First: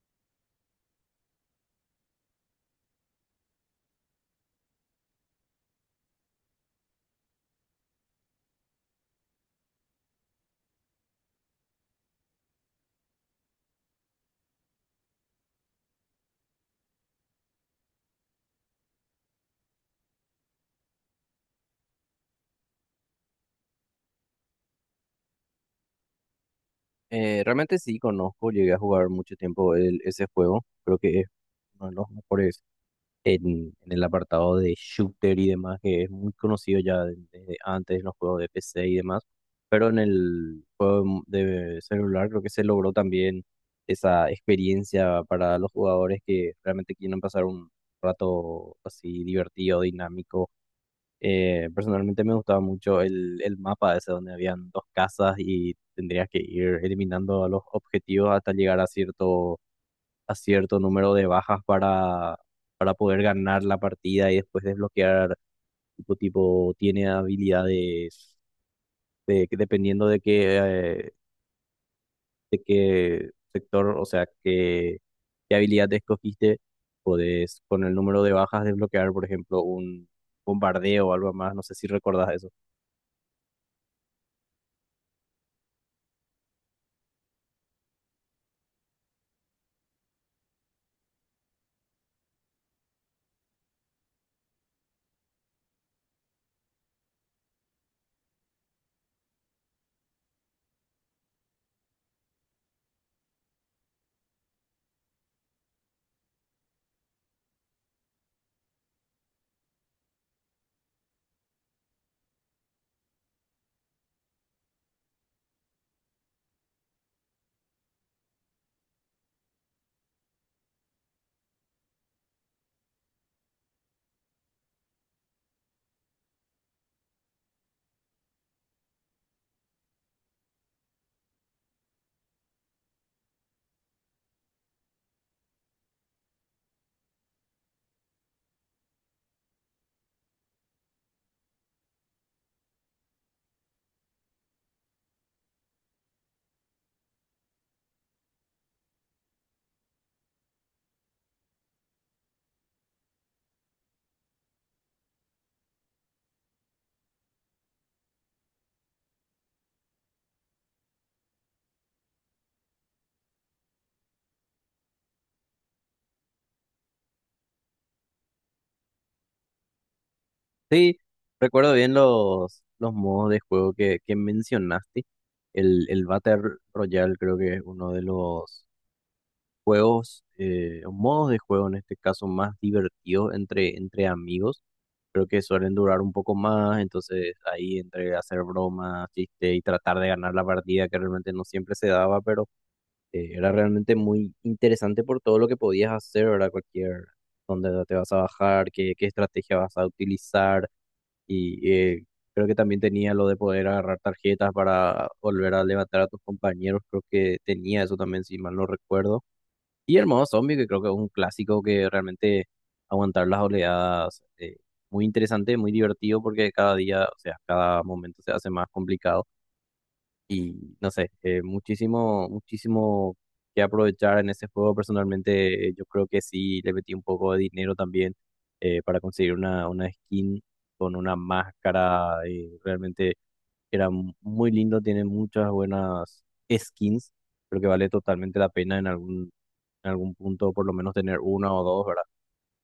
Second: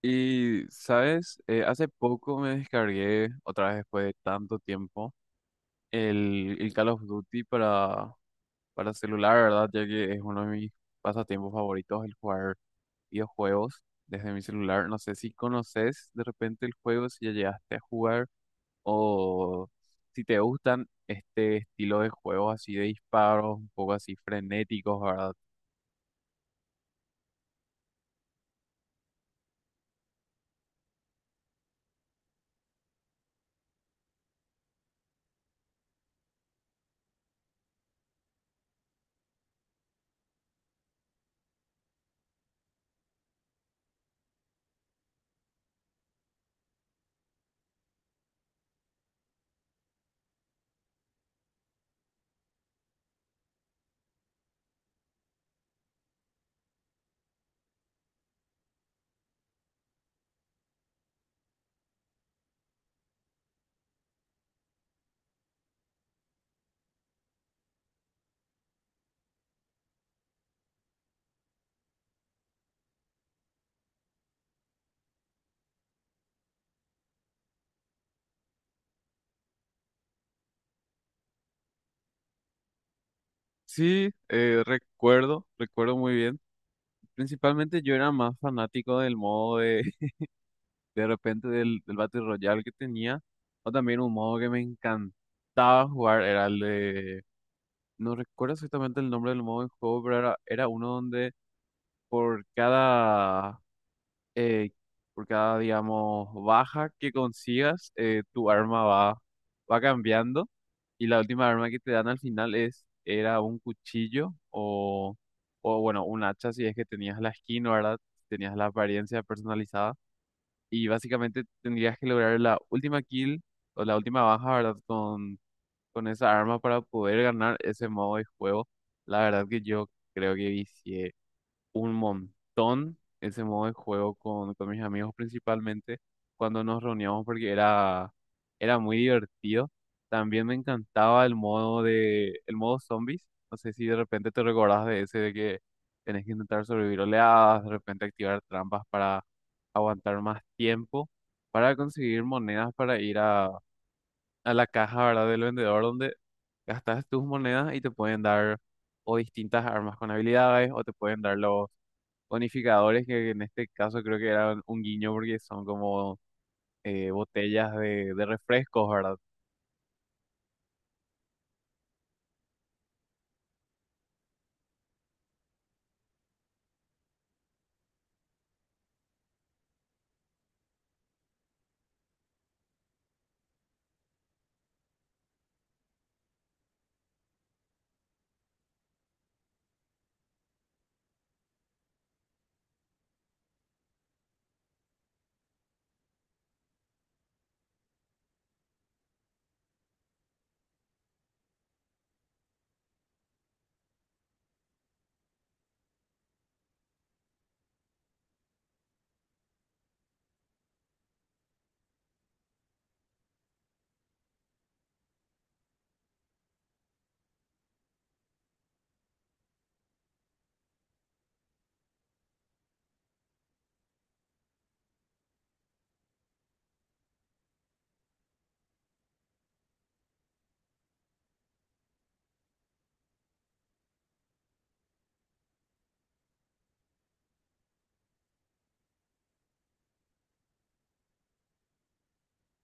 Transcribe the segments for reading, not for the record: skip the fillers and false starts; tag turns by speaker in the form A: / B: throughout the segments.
A: Y, ¿sabes? Hace poco me descargué, otra vez después de tanto tiempo, el Call of Duty para celular, ¿verdad? Ya que es uno de mis pasatiempos favoritos, el jugar videojuegos desde mi celular. No sé si conoces de repente el juego, si ya llegaste a jugar, o si te gustan este estilo de juegos así de disparos, un poco así frenéticos, ¿verdad?
B: Realmente sí conozco, llegué a jugar mucho tiempo ese juego, creo que es uno de los mejores en el apartado de shooter y demás, que es muy conocido ya desde antes en los juegos de PC y demás, pero en el juego de celular creo que se logró también esa experiencia para los jugadores que realmente quieren pasar un rato así divertido, dinámico. Personalmente me gustaba mucho el mapa ese donde habían dos casas y tendrías que ir eliminando a los objetivos hasta llegar a cierto número de bajas para poder ganar la partida y después desbloquear, tipo tiene habilidades de, que dependiendo de qué sector, o sea, qué, qué habilidad escogiste, podés con el número de bajas desbloquear, por ejemplo, un bombardeo o algo más, no sé si recordás eso.
A: Sí, recuerdo muy bien. Principalmente yo era más fanático del modo de, de repente del Battle Royale que tenía, o también un modo que me encantaba jugar, era el de, no recuerdo exactamente el nombre del modo de juego, pero era uno donde por cada eh, por cada, digamos, baja que consigas, tu arma va cambiando. Y la última arma que te dan al final es, era un cuchillo o bueno, un hacha si es que tenías la skin, ¿verdad? Tenías la apariencia personalizada. Y básicamente tendrías que lograr la última kill o la última baja, ¿verdad? Con esa arma para poder ganar ese modo de juego. La verdad que yo creo que vicié un montón ese modo de juego con mis amigos, principalmente cuando nos reuníamos, porque era muy divertido. También me encantaba el modo de, el modo zombies. No sé si de repente te recordás de ese de que tenés que intentar sobrevivir oleadas, de repente activar trampas para aguantar más tiempo, para conseguir monedas para ir a la caja, ¿verdad? Del vendedor donde gastas tus monedas y te pueden dar o distintas armas con habilidades o te pueden dar los bonificadores, que en este caso creo que eran un guiño porque son como botellas de refrescos, ¿verdad?
B: Sí, recuerdo bien los modos de juego que mencionaste. El Battle Royale creo que es uno de los juegos, o modos de juego en este caso más divertidos entre amigos. Creo que suelen durar un poco más, entonces ahí entre hacer bromas, chiste y tratar de ganar la partida que realmente no siempre se daba, pero era realmente muy interesante por todo lo que podías hacer, ¿verdad? Cualquier, dónde te vas a bajar, qué, qué estrategia vas a utilizar y creo que también tenía lo de poder agarrar tarjetas para volver a levantar a tus compañeros. Creo que tenía eso también, si mal no recuerdo. Y el modo zombie, que creo que es un clásico que realmente aguantar las oleadas. Muy interesante, muy divertido porque cada día, o sea, cada momento se hace más complicado. Y no sé, muchísimo, muchísimo que aprovechar en ese juego. Personalmente, yo creo que sí le metí un poco de dinero también para conseguir una skin con una máscara. Realmente era muy lindo, tiene muchas buenas skins. Creo que vale totalmente la pena en algún punto, por lo menos tener una o dos, ¿verdad?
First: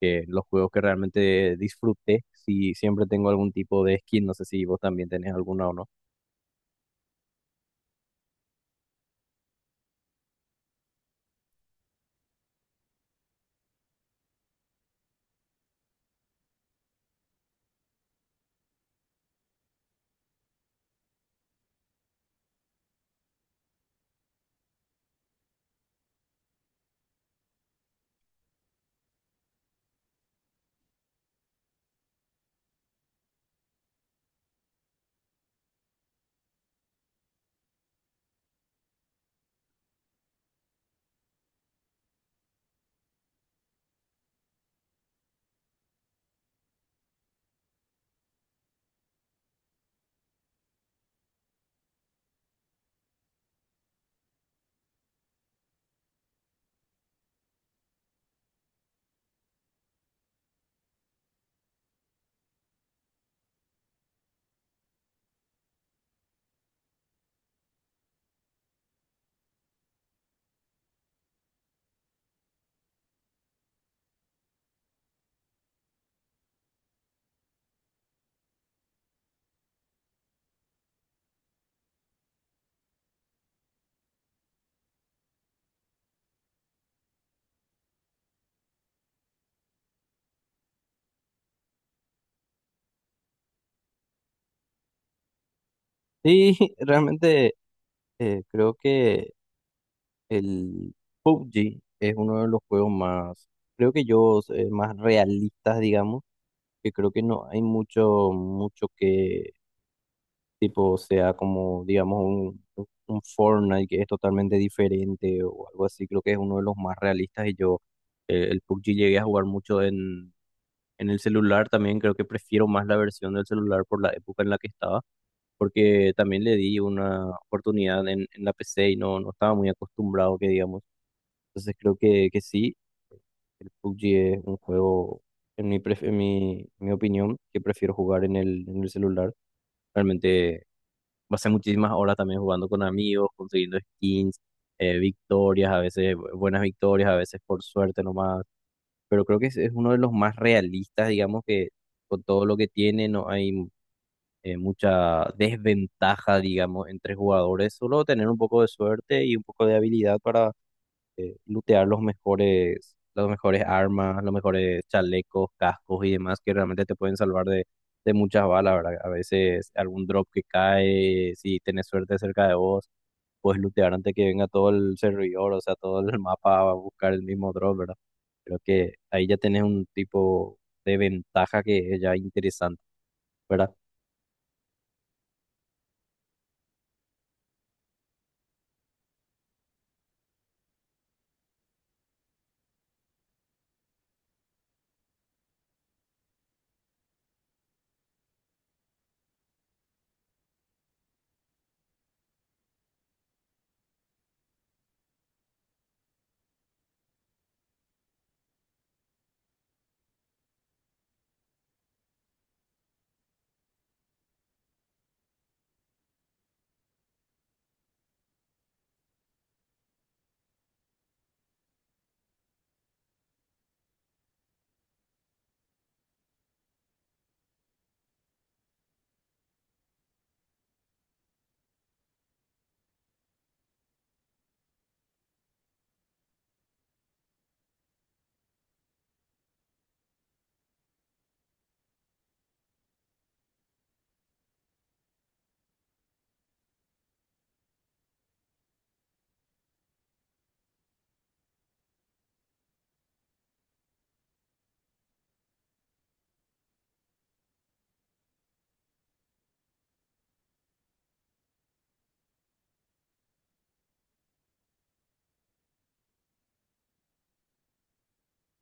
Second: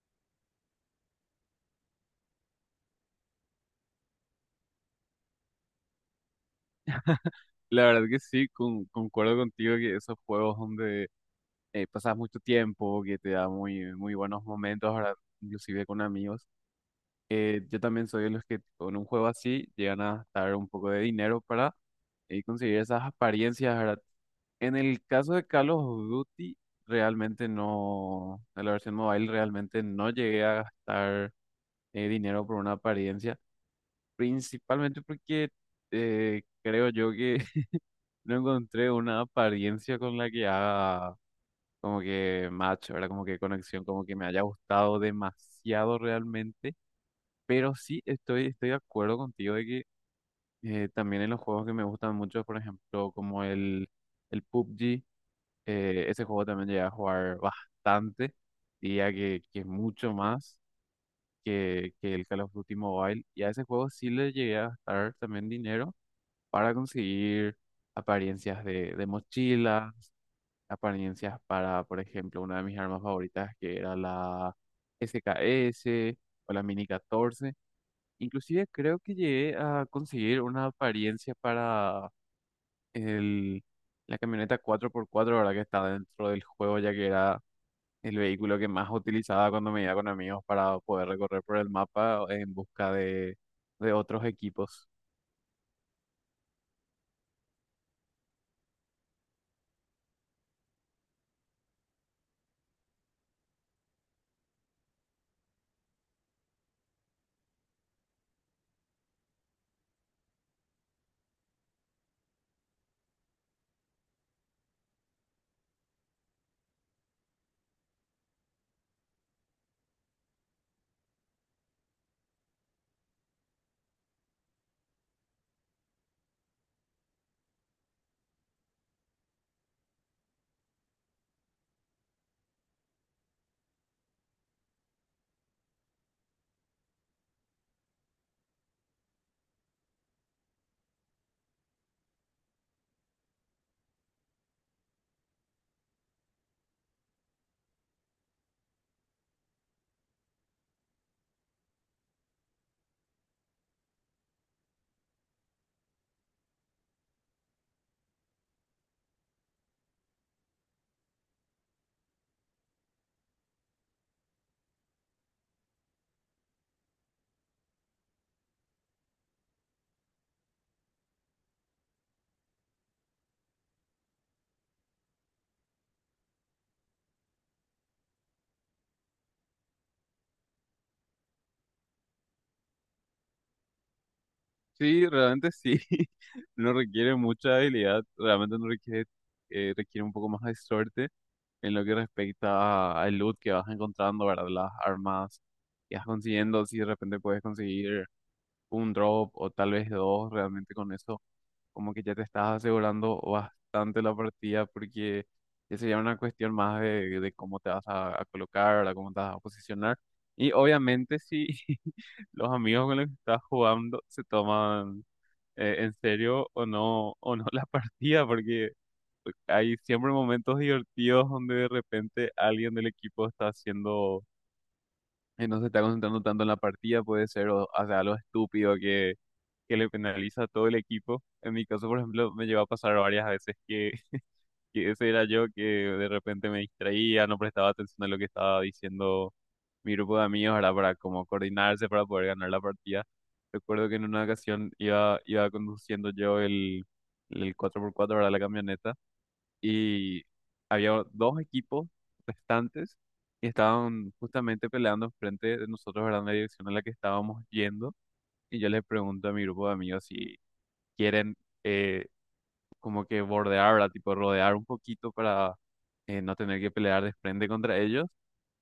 B: Que los juegos que realmente disfruté, si siempre tengo algún tipo de skin, no sé si vos también tenés alguna o no.
A: La verdad que sí, concuerdo contigo que esos juegos donde pasas mucho tiempo, que te da muy buenos momentos, ¿verdad? Inclusive con amigos. Yo también soy de los que con un juego así llegan a gastar un poco de dinero para conseguir esas apariencias, ¿verdad? En el caso de Call of Duty, realmente no, de la versión mobile realmente no llegué a gastar dinero por una apariencia, principalmente porque creo yo que no encontré una apariencia con la que haga como que match, ¿verdad? Como que conexión, como que me haya gustado demasiado realmente, pero sí estoy de acuerdo contigo de que también en los juegos que me gustan mucho, por ejemplo, como el PUBG, ese juego también llegué a jugar bastante, diría que mucho más que el Call of Duty Mobile. Y a ese juego sí le llegué a gastar también dinero para conseguir apariencias de mochilas, apariencias para, por ejemplo, una de mis armas favoritas que era la SKS o la Mini 14. Inclusive creo que llegué a conseguir una apariencia para el, la camioneta cuatro por cuatro ahora que está dentro del juego, ya que era el vehículo que más utilizaba cuando me iba con amigos para poder recorrer por el mapa en busca de otros equipos.
B: Sí, realmente. Creo que el PUBG es uno de los juegos más, creo que yo, más realistas, digamos, que creo que no hay mucho, mucho que tipo sea como, digamos, un Fortnite que es totalmente diferente o algo así, creo que es uno de los más realistas y yo el PUBG llegué a jugar mucho en el celular también, creo que prefiero más la versión del celular por la época en la que estaba porque también le di una oportunidad en la PC y no, no estaba muy acostumbrado, que digamos. Entonces creo que sí, el PUBG es un juego, en mi, en mi, mi opinión, que prefiero jugar en el celular. Realmente pasé muchísimas horas también jugando con amigos, consiguiendo skins, victorias, a veces buenas victorias, a veces por suerte nomás. Pero creo que es uno de los más realistas, digamos, que con todo lo que tiene, no hay mucha desventaja, digamos, entre jugadores, solo tener un poco de suerte y un poco de habilidad para lootear los mejores, las mejores armas, los mejores chalecos, cascos y demás que realmente te pueden salvar de muchas balas, ¿verdad? A veces algún drop que cae, si tenés suerte cerca de vos, puedes lootear antes que venga todo el servidor, o sea, todo el mapa va a buscar el mismo drop, ¿verdad? Creo que ahí ya tenés un tipo de ventaja que es ya interesante. ¿Verdad?
A: Sí, realmente sí. No requiere mucha habilidad, realmente no requiere, requiere un poco más de suerte en lo que respecta al loot que vas encontrando, ¿verdad? Las armas que vas consiguiendo, si de repente puedes conseguir un drop o tal vez dos, realmente con eso como que ya te estás asegurando bastante la partida porque ya sería una cuestión más de cómo te vas a colocar, ¿verdad? Cómo te vas a posicionar. Y obviamente si los amigos con los que estás jugando se toman en serio o no la partida, porque hay siempre momentos divertidos donde de repente alguien del equipo está haciendo, no se está concentrando tanto en la partida, puede ser, o hace algo estúpido que le penaliza a todo el equipo. En mi caso, por ejemplo, me llegó a pasar varias veces que, que ese era yo que de repente me distraía, no prestaba atención a lo que estaba diciendo mi grupo de amigos, ¿verdad? Para como coordinarse para poder ganar la partida. Recuerdo que en una ocasión iba conduciendo yo el cuatro por cuatro, verdad, la camioneta, y había dos equipos restantes y estaban justamente peleando frente de nosotros, ¿verdad? En la dirección en la que estábamos yendo. Y yo les pregunto a mi grupo de amigos si quieren eh, como que bordear, ¿verdad? Tipo rodear un poquito para no tener que pelear de frente contra ellos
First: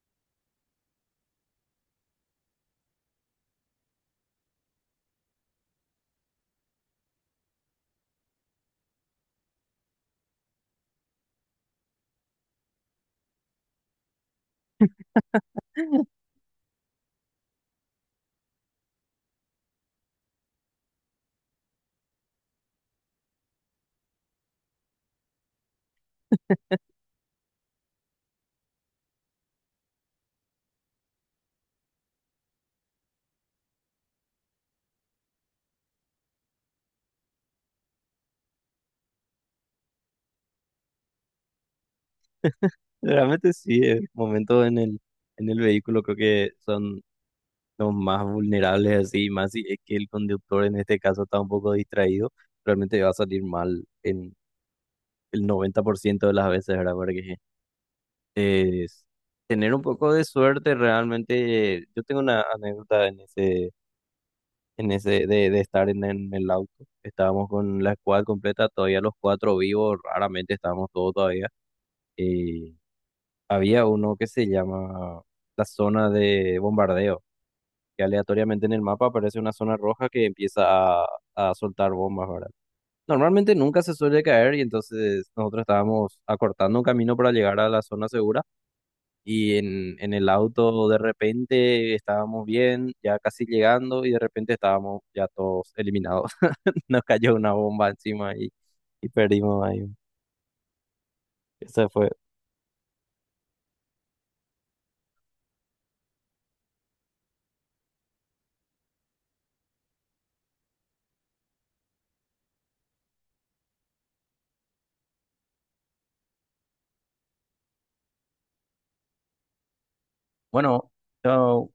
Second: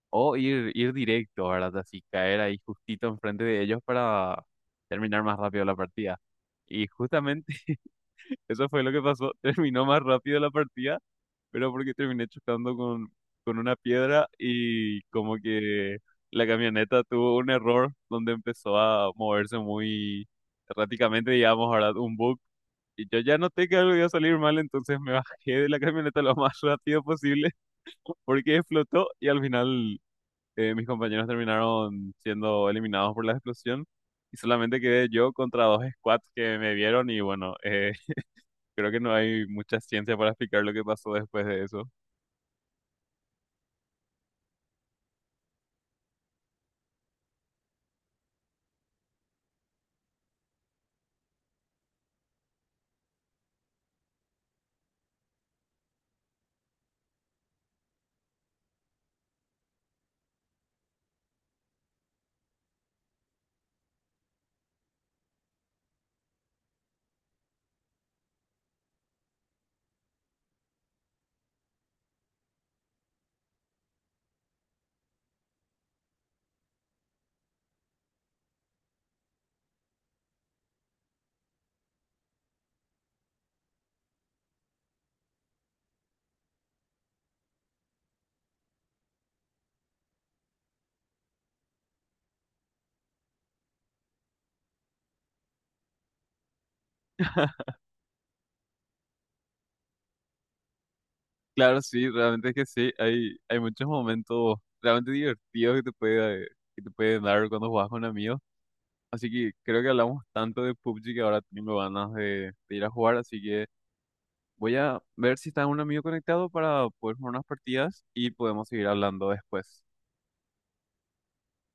A: o ir directo, ¿verdad? Así caer ahí justito enfrente de ellos para terminar más rápido la partida. Y justamente eso fue lo que pasó. Terminó más rápido la partida, pero porque terminé chocando con una piedra y como que la camioneta tuvo un error donde empezó a moverse muy erráticamente, digamos, ¿verdad? Un bug y yo ya noté que algo iba a salir mal, entonces me bajé de la camioneta lo más rápido posible porque explotó y al final mis compañeros terminaron siendo eliminados por la explosión y solamente quedé yo contra dos squads que me vieron y bueno, creo que no hay mucha ciencia para explicar lo que pasó después de eso.
B: Realmente sí, el momento en el vehículo creo que son los más vulnerables así, más si es que el conductor en este caso está un poco distraído, realmente va a salir mal en el 90% de las veces, ¿verdad? Porque es tener un poco de suerte realmente, yo tengo una anécdota en ese, de estar en el auto, estábamos con la squad completa, todavía los cuatro vivos, raramente estábamos todos todavía, eh, había uno que se llama la zona de bombardeo, que aleatoriamente en el mapa aparece una zona roja que empieza a, a soltar bombas, ¿verdad? Normalmente nunca se suele caer y entonces nosotros estábamos acortando un camino para llegar a la zona segura y en el auto de repente estábamos bien, ya casi llegando y de repente estábamos ya todos eliminados. Nos cayó una bomba encima y perdimos ahí.
A: Claro,
B: Eso
A: sí,
B: fue.
A: realmente es que sí, hay muchos momentos realmente divertidos que te puede dar cuando juegas con amigos. Así que creo que hablamos tanto de PUBG que ahora tengo ganas de ir a jugar, así que... Voy a ver si está un amigo conectado para poder jugar unas partidas y podemos seguir hablando después.
B: Bueno, chao.